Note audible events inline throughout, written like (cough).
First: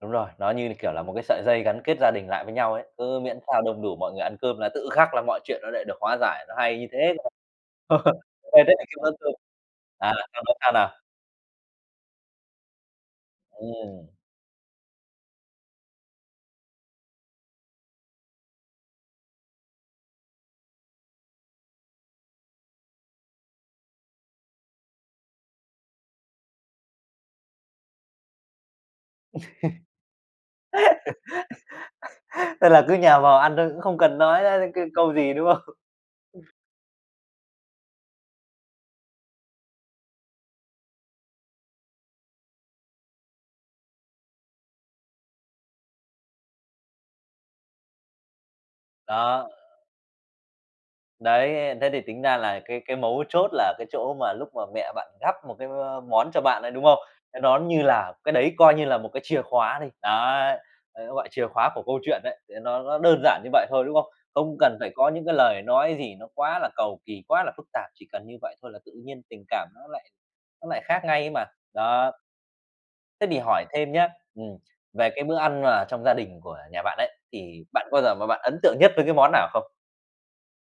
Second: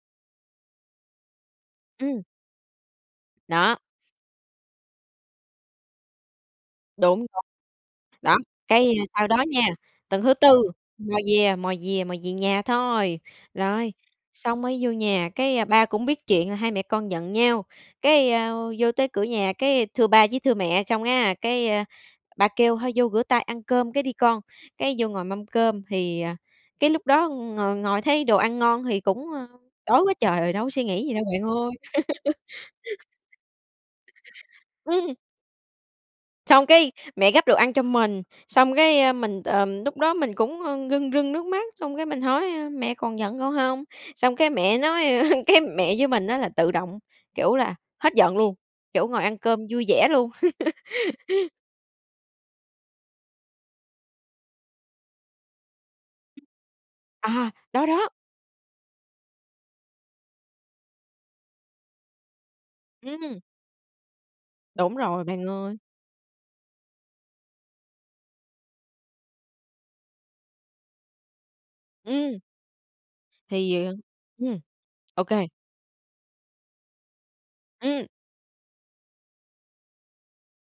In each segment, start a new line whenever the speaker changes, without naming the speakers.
Đúng rồi, nó như là, kiểu là, một cái sợi dây gắn kết gia
Ừm.
đình lại với nhau ấy. Cứ miễn sao
Đó.
đông đủ mọi người ăn cơm là tự khắc là mọi chuyện nó lại được hóa giải, nó hay như thế.
Đúng.
(chuckles)
Đó,
Quên hết cả
cái
cái vết
sau
thương.
đó nha,
À,
tuần thứ
sau đó
4
sao nào?
mò về mò về mò về nhà thôi. Rồi,
Ừm.
xong mới vô nhà, cái, a, ba cũng biết chuyện là hai mẹ con giận nhau, cái, ơ, vô tới cửa nhà, cái, thưa ba với thưa mẹ xong á, cái, a, ba kêu thôi vô rửa tay ăn cơm cái đi con. Cái, vô ngồi mâm cơm thì, à, cái, lúc đó ngồi ngồi thấy đồ ăn ngon thì cũng, ơ, đói quá trời rồi, đâu có suy nghĩ gì đâu bạn ơi.
(laughs) Thế là cứ nhào
(laughs)
vào ăn thôi, cũng không cần nói, a, cái câu
Ừm.
gì, đúng không?
Xong, cái, mẹ gắp đồ ăn cho mình, xong, cái, a, mình, ờ, lúc đó mình cũng, ơ, rưng rưng nước mắt, xong, cái, mình hỏi, a: "Mẹ còn giận con hông?" Xong cái mẹ nói, a cái, mẹ với mình á là tự động, kiểu là, hết giận luôn, kiểu, ngồi ăn
Đó.
cơm vui vẻ luôn. (laughs)
Đấy, thế thì tính ra là cái cái mấu chốt là cái chỗ mà lúc mà mẹ bạn gắp một cái, ơ, món cho bạn ấy, đúng không? Cái
À,
đó như
đó, đó.
là cái đấy coi như là một cái chìa khóa đi, đấy, đấy gọi chìa khóa của câu chuyện đấy, để nó nó đơn
Ừm.
giản như vậy thôi, đúng không? Không cần phải
Đúng
có
rồi,
những cái
bạn
lời
ơi.
nói gì nó quá là cầu kỳ, quá là phức tạp, chỉ cần như vậy thôi là tự nhiên tình cảm nó lại nó lại khác ngay ấy mà. Đó.
Ừm.
Thế thì hỏi
Thì, ờ
thêm nhá, ừm,
ừm,
về
ô
cái bữa
kê.
ăn mà trong gia đình của nhà bạn ấy, thì bạn có bao
Ừm.
giờ mà bạn ấn tượng nhất với cái món nào không?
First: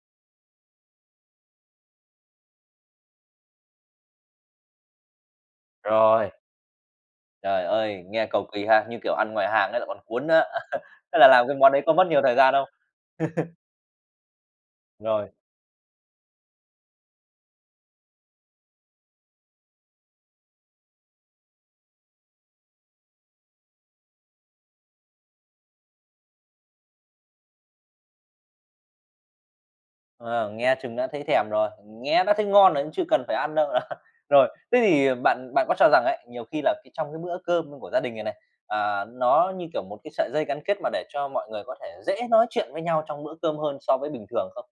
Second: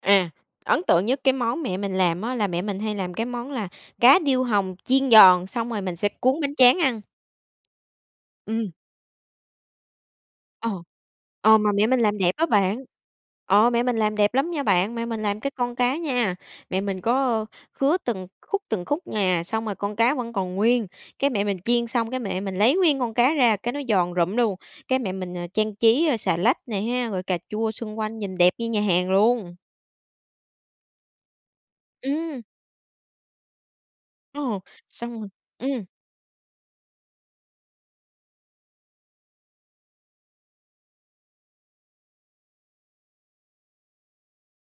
À, ấn tượng nhất cái món mẹ mình làm á, là mẹ mình hay làm cái món là cá điêu hồng chiên giòn, xong rồi mình sẽ
Rồi.
cuốn bánh tráng ăn.
Trời ơi, nghe cầu kỳ
Ừm.
ha, như kiểu ăn ngoài hàng ấy lại còn cuốn nữa.
Ờ.
(chuckles) Thế là làm cái
Ờ,
món
mà
đấy
mẹ
có
mình
mất
làm
nhiều
đẹp
thời
á
gian không?
bạn,
(chuckles)
ờ, mẹ mình làm đẹp lắm nha bạn. Mẹ mình
Rồi.
làm cái con cá nha, mẹ mình có, ơ, khứa từng khúc, từng khúc nè, xong rồi con cá vẫn còn nguyên. Cái, mẹ mình chiên xong, cái, mẹ mình lấy nguyên con cá ra, cái, nó giòn rụm luôn, cái, mẹ mình, ờ, trang trí, a, xà lách nè ha, rồi cà chua xung quanh nhìn đẹp như nhà hàng luôn.
Ờ, nghe chừng đã thấy thèm rồi, nghe đã
Ừm.
thấy ngon rồi cũng chưa cần phải ăn đâu. (chuckles) Rồi,
Ồ!
thế thì
Xong rồi
bạn bạn có
ừm.
cho rằng ấy, nhiều khi là cái trong cái bữa cơm của gia đình này này, à, nó như, kiểu, một cái sợi dây gắn kết, mà để cho mọi người có thể dễ nói chuyện với nhau trong bữa cơm hơn so với bình thường không?